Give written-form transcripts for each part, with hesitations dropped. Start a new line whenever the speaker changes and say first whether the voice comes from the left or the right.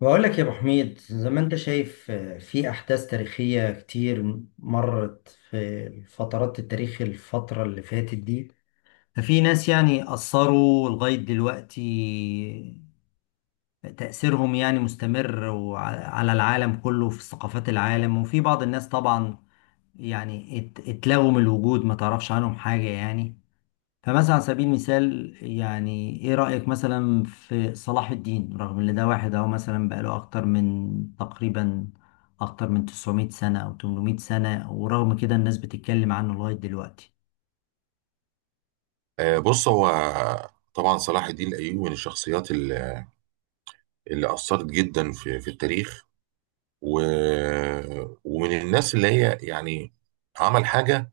left: بقول لك يا ابو حميد، زي ما انت شايف، في احداث تاريخيه كتير مرت في فترات التاريخ، الفتره اللي فاتت دي. ففي ناس يعني اثروا لغايه دلوقتي، تاثيرهم يعني مستمر على العالم كله، في ثقافات العالم، وفي بعض الناس طبعا يعني اتلغوا من الوجود، ما تعرفش عنهم حاجه يعني. فمثلا على سبيل المثال، يعني ايه رأيك مثلا في صلاح الدين؟ رغم ان ده واحد اهو مثلا بقاله اكتر من 900 سنة او 800 سنة، ورغم كده الناس بتتكلم عنه لغاية دلوقتي.
right: بص هو طبعا صلاح الدين الايوبي من الشخصيات اللي اثرت جدا في التاريخ. و... ومن الناس اللي هي يعني عمل حاجه.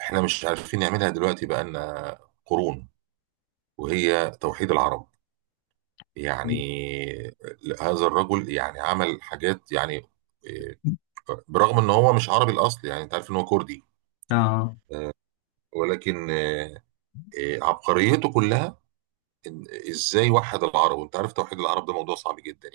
right: احنا مش عارفين نعملها دلوقتي، بقالنا قرون، وهي توحيد العرب. يعني هذا الرجل يعني عمل حاجات يعني آه، برغم ان هو مش عربي الاصل، يعني انت عارف ان هو كردي.
left: اه،
right: ولكن عبقريته كلها ازاي وحد العرب. وانت عارف توحيد العرب ده موضوع صعب جدا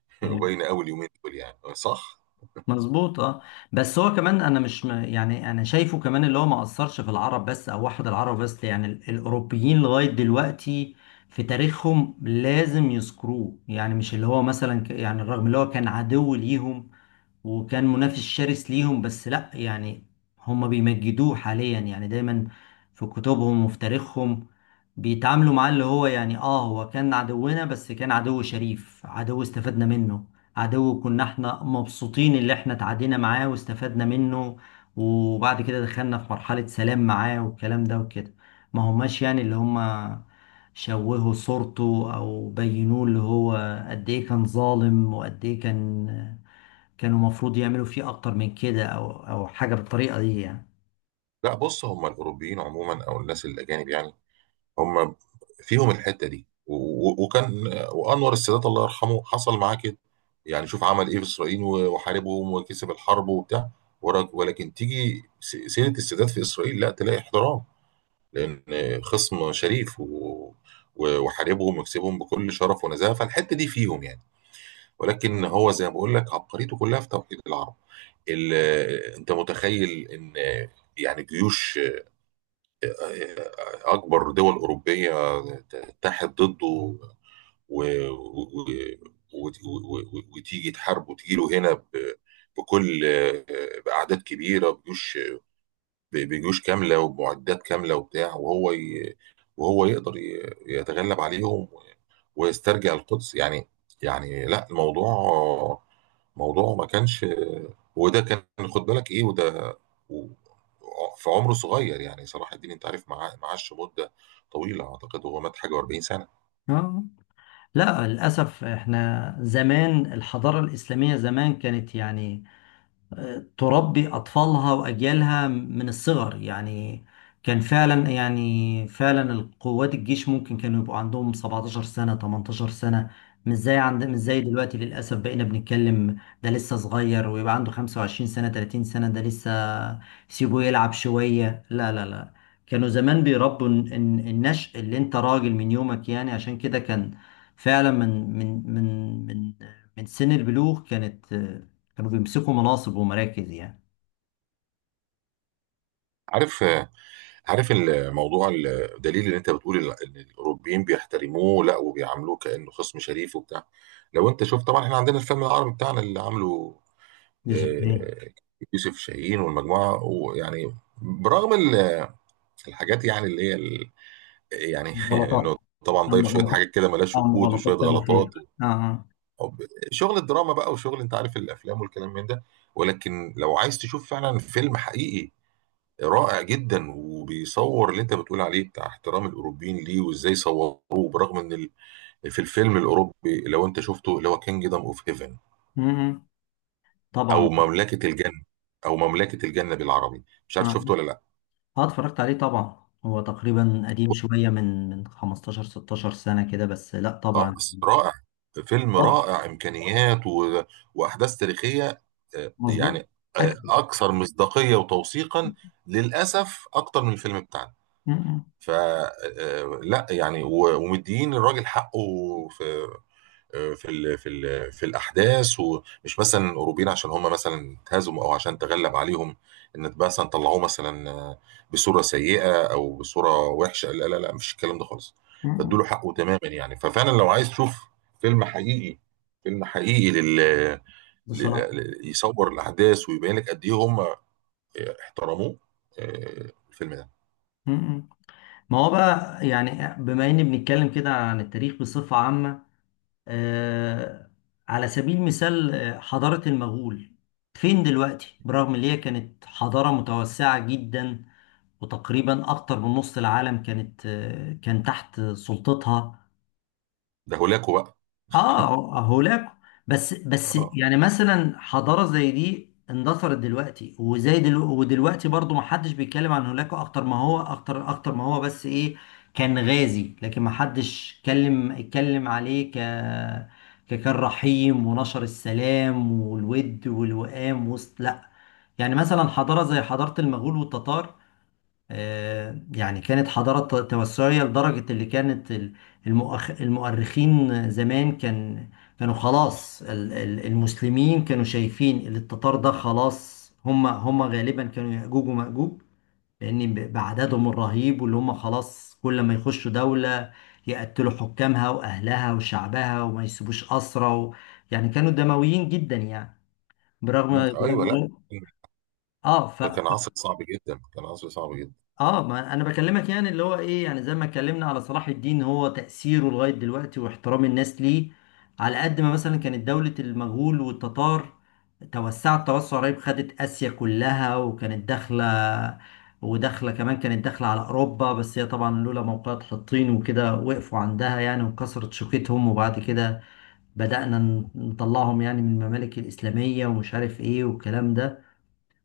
right: يعني،
left: يعني
right: باينه قوي اليومين دول يعني. صح.
left: مظبوط. اه. بس هو كمان، انا مش يعني انا شايفه كمان اللي هو ما اثرش في العرب بس، او واحد العرب بس، يعني الاوروبيين لغايه دلوقتي في تاريخهم لازم يذكروه، يعني مش اللي هو مثلا يعني رغم اللي هو كان عدو ليهم، وكان منافس شرس ليهم، بس لا يعني هم بيمجدوه حاليا، يعني دايما في كتبهم وفي تاريخهم بيتعاملوا معاه اللي هو يعني هو كان عدونا، بس كان عدو شريف، عدو استفدنا منه، عدو كنا احنا مبسوطين اللي احنا تعادينا معاه واستفدنا منه، وبعد كده دخلنا في مرحلة سلام معاه والكلام ده وكده. ما هماش يعني اللي هم شوهوا صورته او بينوه اللي هو قد ايه كان ظالم وقد ايه كان، كانوا المفروض يعملوا فيه اكتر من كده، او حاجه بالطريقه دي يعني.
right: لا، بص هم الاوروبيين عموما او الناس الاجانب يعني. هم فيهم الحته دي و- و- وكان وانور السادات الله يرحمه حصل معاه كده. يعني شوف عمل ايه في اسرائيل وحاربهم وكسب الحرب وبتاع. ولكن تيجي سيره السادات في اسرائيل لا تلاقي احترام، لان خصم شريف وحاربهم وكسبهم بكل شرف ونزاهه، فالحته دي فيهم يعني. ولكن هو زي ما بقول لك عبقريته كلها في توحيد العرب. انت متخيل ان يعني جيوش، اكبر دول اوروبيه تتحد ضده و- وتيجي تحاربه وتجي له هنا بكل، باعداد كبيره بجيوش، بجيوش كاملة ومعدات كاملة وبتاع. وهو يقدر يتغلب عليهم ويسترجع القدس يعني. يعني لا، موضوع ما كانش. وده كان، خد بالك ايه؟ و... في عمره صغير يعني. صلاح الدين انت عارف معاه معاش مدة طويلة، اعتقد هو مات حاجة و40 سنة.
left: اه، لا للاسف احنا زمان الحضاره الاسلاميه زمان كانت يعني تربي أطفالها وأجيالها من الصغر، يعني كان فعلا، يعني فعلا القوات، الجيش ممكن كانوا يبقوا عندهم 17 سنة، 18 سنة، مش زي دلوقتي للأسف. بقينا بنتكلم ده لسه صغير، ويبقى عنده 25 سنة، 30 سنة ده لسه، سيبه يلعب شوية، لا لا لا. كانوا زمان بيربوا النشء، اللي انت راجل من يومك يعني، عشان كده كان فعلا من سن البلوغ كانوا بيمسكوا مناصب ومراكز يعني.
right: عارف عارف الموضوع. الدليل اللي انت بتقول ان الاوروبيين بيحترموه، لا، وبيعاملوه كانه خصم شريف وبتاع. لو انت شفت، طبعا احنا عندنا الفيلم العربي بتاعنا اللي عامله
left: مش إيه.
right: آه، يوسف شاهين والمجموعه، ويعني برغم الحاجات يعني اللي هي يعني
left: غلطات.
right: انه طبعا
left: عم
right: ضايف شويه
left: غلطات،
right: حاجات كده ملهاش
left: عم
right: وجود
left: غلطات
right: وشويه
left: تاريخية.
right: غلطات
left: اه، اه.
right: أو شغل الدراما بقى وشغل، انت عارف الافلام والكلام من ده. ولكن لو عايز تشوف فعلا فيلم حقيقي رائع جدا، وبيصور اللي انت بتقول عليه بتاع احترام الاوروبيين ليه وازاي صوروه، برغم ان في الفيلم الاوروبي، لو انت شفته، اللي هو كينجدم اوف هيفن،
left: مم. طبعا.
right: او مملكه الجنه او مملكه الجنه بالعربي، مش عارف شفته
left: اه.
right: ولا لا.
left: آه، اتفرجت عليه طبعا، هو تقريبا قديم شوية، من 15 16 سنة كده، بس لا
right: اه،
left: طبعا.
right: بس رائع، فيلم
left: طب،
right: رائع، امكانيات واحداث تاريخيه، آه،
left: مظبوط.
right: يعني
left: اكيد.
right: اكثر مصداقيه وتوثيقا، للاسف اكتر من الفيلم بتاعنا.
left: مم.
right: فلا يعني، ومديين الراجل حقه في آه، في ال في ال في الاحداث. ومش مثلا الاوروبيين عشان هم مثلا اتهزموا او عشان تغلب عليهم، ان مثلا طلعوه مثلا بصوره سيئه او بصوره وحشه. لا لا لا، مش الكلام ده خالص.
left: مم.
right: فادوا له حقه تماما يعني. ففعلا، لو عايز تشوف فيلم حقيقي، فيلم حقيقي لل...
left: بصراحة.
right: يصور الاحداث ويبين لك قد ايه هم احترموه. الفيلم ده.
left: مم. ما هو بقى يعني، بما اني بنتكلم كده عن التاريخ بصفة عامة، آه، على سبيل المثال، حضارة المغول فين دلوقتي؟ برغم ان هي كانت حضارة متوسعة جدا، وتقريبا اكتر من نص العالم كان تحت سلطتها.
right: ده هولاكو بقى.
left: اه، هولاكو. بس
right: اه.
left: يعني مثلا حضاره زي دي اندثرت دلوقتي، وزي دلو ودلوقتي برضو ما حدش بيتكلم عن هولاكو، اكتر ما هو اكتر ما هو، بس ايه، كان غازي، لكن ما حدش اتكلم عليه ككان رحيم ونشر السلام والود والوئام وسط، لا. يعني مثلا حضاره زي حضاره المغول والتتار، يعني كانت حضارة توسعية لدرجة اللي كانت المؤرخين زمان كانوا خلاص، المسلمين كانوا شايفين ان التتار ده خلاص، هم غالبا كانوا يأجوج ومأجوج، لأن بعددهم الرهيب، واللي هم خلاص كل ما يخشوا دولة يقتلوا حكامها وأهلها وشعبها، وما يسيبوش أسرى. و... يعني كانوا دمويين جدا يعني،
right: مم.
left: برغم
right: ايوه.
left: برغم
right: لا،
left: اه،
right: ده كان عصر صعب جدا، كان عصر صعب جدا.
left: اه. ما انا بكلمك يعني اللي هو ايه، يعني زي ما اتكلمنا على صلاح الدين، هو تأثيره لغاية دلوقتي واحترام الناس ليه، على قد ما مثلا كانت دولة المغول والتتار توسعت توسع رهيب، خدت آسيا كلها، وكانت داخلة، وداخلة كمان، كانت داخلة على أوروبا، بس هي طبعا لولا موقعة حطين وكده وقفوا عندها يعني، وكسرت شوكتهم، وبعد كده بدأنا نطلعهم يعني من الممالك الإسلامية، ومش عارف ايه والكلام ده.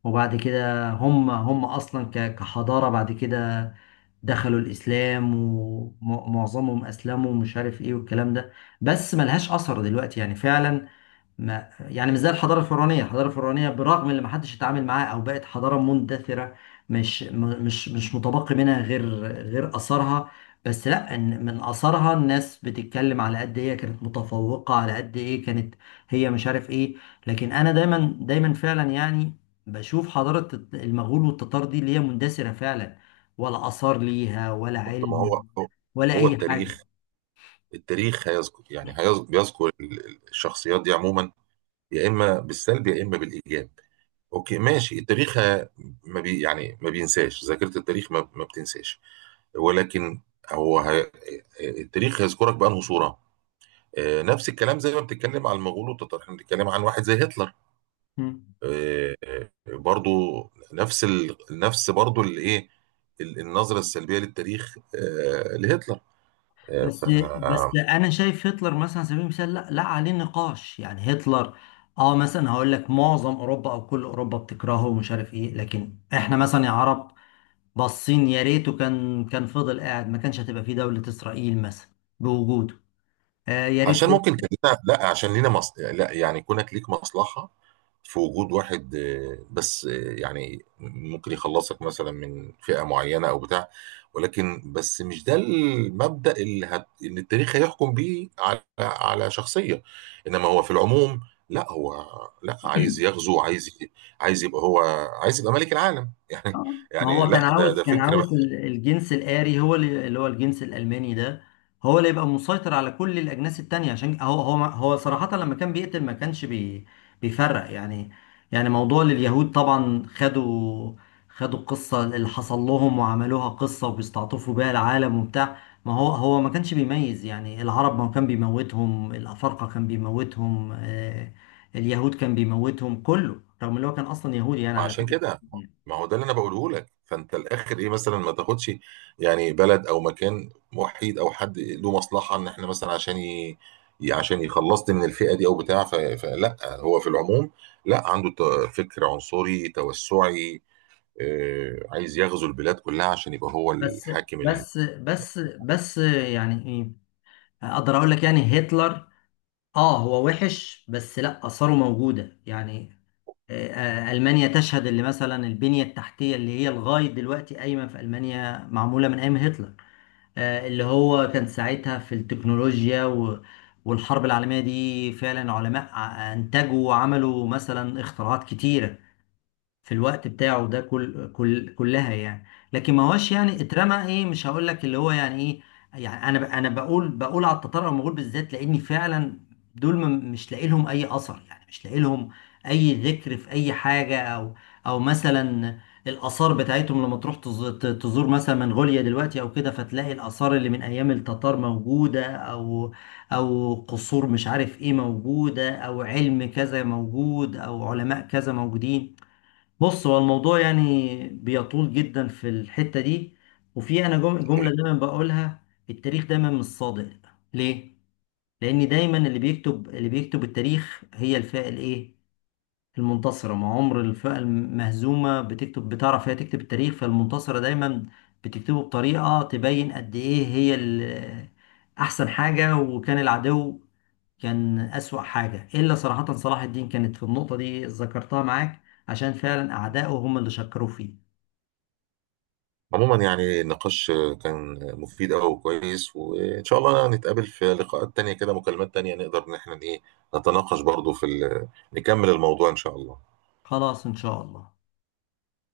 left: وبعد كده هم، أصلا كحضارة، بعد كده دخلوا الإسلام، ومعظمهم أسلموا، ومش عارف إيه والكلام ده. بس ملهاش أثر دلوقتي يعني فعلا. ما يعني مش زي الحضاره الفرعونيه. الحضاره الفرعونيه برغم ان ما حدش اتعامل معاها او بقت حضاره مندثره، مش مش متبقي منها غير، غير اثارها، بس لا إن من اثارها الناس بتتكلم على قد ايه كانت متفوقه، على قد ايه كانت هي، مش عارف ايه. لكن انا دايما دايما فعلا يعني بشوف حضاره المغول والتتار دي اللي هي مندثره فعلا، ولا اثار ليها، ولا
right: طب ما هو
left: علم،
right: هو
left: ولا
right: هو
left: اي حاجه.
right: التاريخ. التاريخ هيذكر يعني، بيذكر الشخصيات دي عموما، يا اما بالسلب يا اما بالايجاب. اوكي ماشي، التاريخ ما بي يعني ما بينساش. ذاكره التاريخ ما بتنساش. ولكن هو التاريخ هيذكرك بانه صوره. نفس الكلام زي ما بتتكلم عن المغول والتتار، احنا بنتكلم عن واحد زي هتلر. برضو نفس برضو الايه، النظره السلبيه للتاريخ لهتلر. آه،
left: بس
right: ف
left: بس انا شايف هتلر مثلا، على سبيل المثال، لا لا عليه نقاش يعني. هتلر، اه مثلا هقول لك، معظم اوروبا او كل اوروبا بتكرهه، ومش عارف ايه، لكن احنا مثلا يا عرب باصين يا ريته كان فضل قاعد، ما كانش هتبقى فيه دولة اسرائيل مثلا بوجوده. آه، يا ريت.
right: عشان ممكن كان لنا. لا، عشان لينا لا يعني كونك ليك مصلحة في وجود واحد، بس، يعني ممكن يخلصك مثلا من فئة معينة او بتاع. ولكن بس مش ده المبدأ اللي التاريخ هيحكم بيه على شخصية. انما هو في العموم، لا هو لا عايز يغزو. عايز يبقى هو. عايز يبقى ملك العالم يعني.
left: اه، ما
right: يعني
left: هو كان
right: لا،
left: عاوز،
right: ده فكرة.
left: الجنس الآري، هو اللي، هو الجنس الألماني ده، هو اللي يبقى مسيطر على كل الأجناس التانية، عشان هو، صراحة لما كان بيقتل ما كانش بيفرق يعني. يعني موضوع لليهود طبعا، خدوا القصة اللي حصل لهم وعملوها قصة، وبيستعطفوا بيها العالم وبتاع. ما هو هو ما كانش بيميز يعني، العرب ما كان بيموتهم، الأفارقة كان بيموتهم، اليهود كان بيموتهم، كله، رغم اللي هو كان أصلا يهودي يعني،
right: ما
left: على
right: عشان
left: فكرة.
right: كده، ما هو ده اللي انا بقوله لك. فانت الاخر ايه؟ مثلا ما تاخدش يعني بلد او مكان وحيد او حد له مصلحه ان احنا مثلا، عشان عشان يخلصني من الفئه دي او بتاع، فلا هو في العموم لا، عنده فكر عنصري توسعي، عايز يغزو البلاد كلها عشان يبقى هو
left: بس
right: الحاكم.
left: بس يعني ايه، اقدر اقول لك يعني هتلر، اه هو وحش، بس لا اثاره موجوده يعني، آه، المانيا تشهد، اللي مثلا البنيه التحتيه اللي هي لغايه دلوقتي قايمه في المانيا معموله من ايام هتلر. اللي هو كان ساعتها في التكنولوجيا والحرب العالميه دي، فعلا علماء انتجوا وعملوا مثلا اختراعات كتيره في الوقت بتاعه ده، كل كل كلها يعني. لكن ما هوش يعني اترمى ايه، مش هقول لك اللي هو يعني ايه، يعني انا انا بقول على التتار او المغول بالذات، لاني فعلا دول مش لاقي لهم اي اثر، يعني مش لاقي لهم اي ذكر في اي حاجه، او مثلا الاثار بتاعتهم لما تروح تزور مثلا منغوليا دلوقتي او كده، فتلاقي الاثار اللي من ايام التتار موجوده، او قصور مش عارف ايه موجوده، او علم كذا موجود، او علماء كذا موجودين. بص هو الموضوع يعني بيطول جدا في الحتة دي، وفي أنا جملة
right: الصحيح.
left: دايما بقولها: التاريخ دايما مش صادق. ليه؟ لأن دايما اللي بيكتب التاريخ هي الفئة الإيه؟ المنتصرة. ما عمر الفئة المهزومة بتكتب، بتعرف هي تكتب التاريخ، فالمنتصرة دايما بتكتبه بطريقة تبين قد إيه هي أحسن حاجة، وكان العدو كان أسوأ حاجة، إلا صراحة صلاح الدين كانت في النقطة دي ذكرتها معاك، عشان فعلا أعدائه هم اللي شكروا فيه.
right: عموما يعني النقاش كان مفيد أوي وكويس، وإن شاء الله نتقابل في لقاءات تانية كده، مكالمات تانية نقدر إن احنا إيه نتناقش برضو في نكمل الموضوع إن شاء الله.
left: خلاص، إن شاء الله.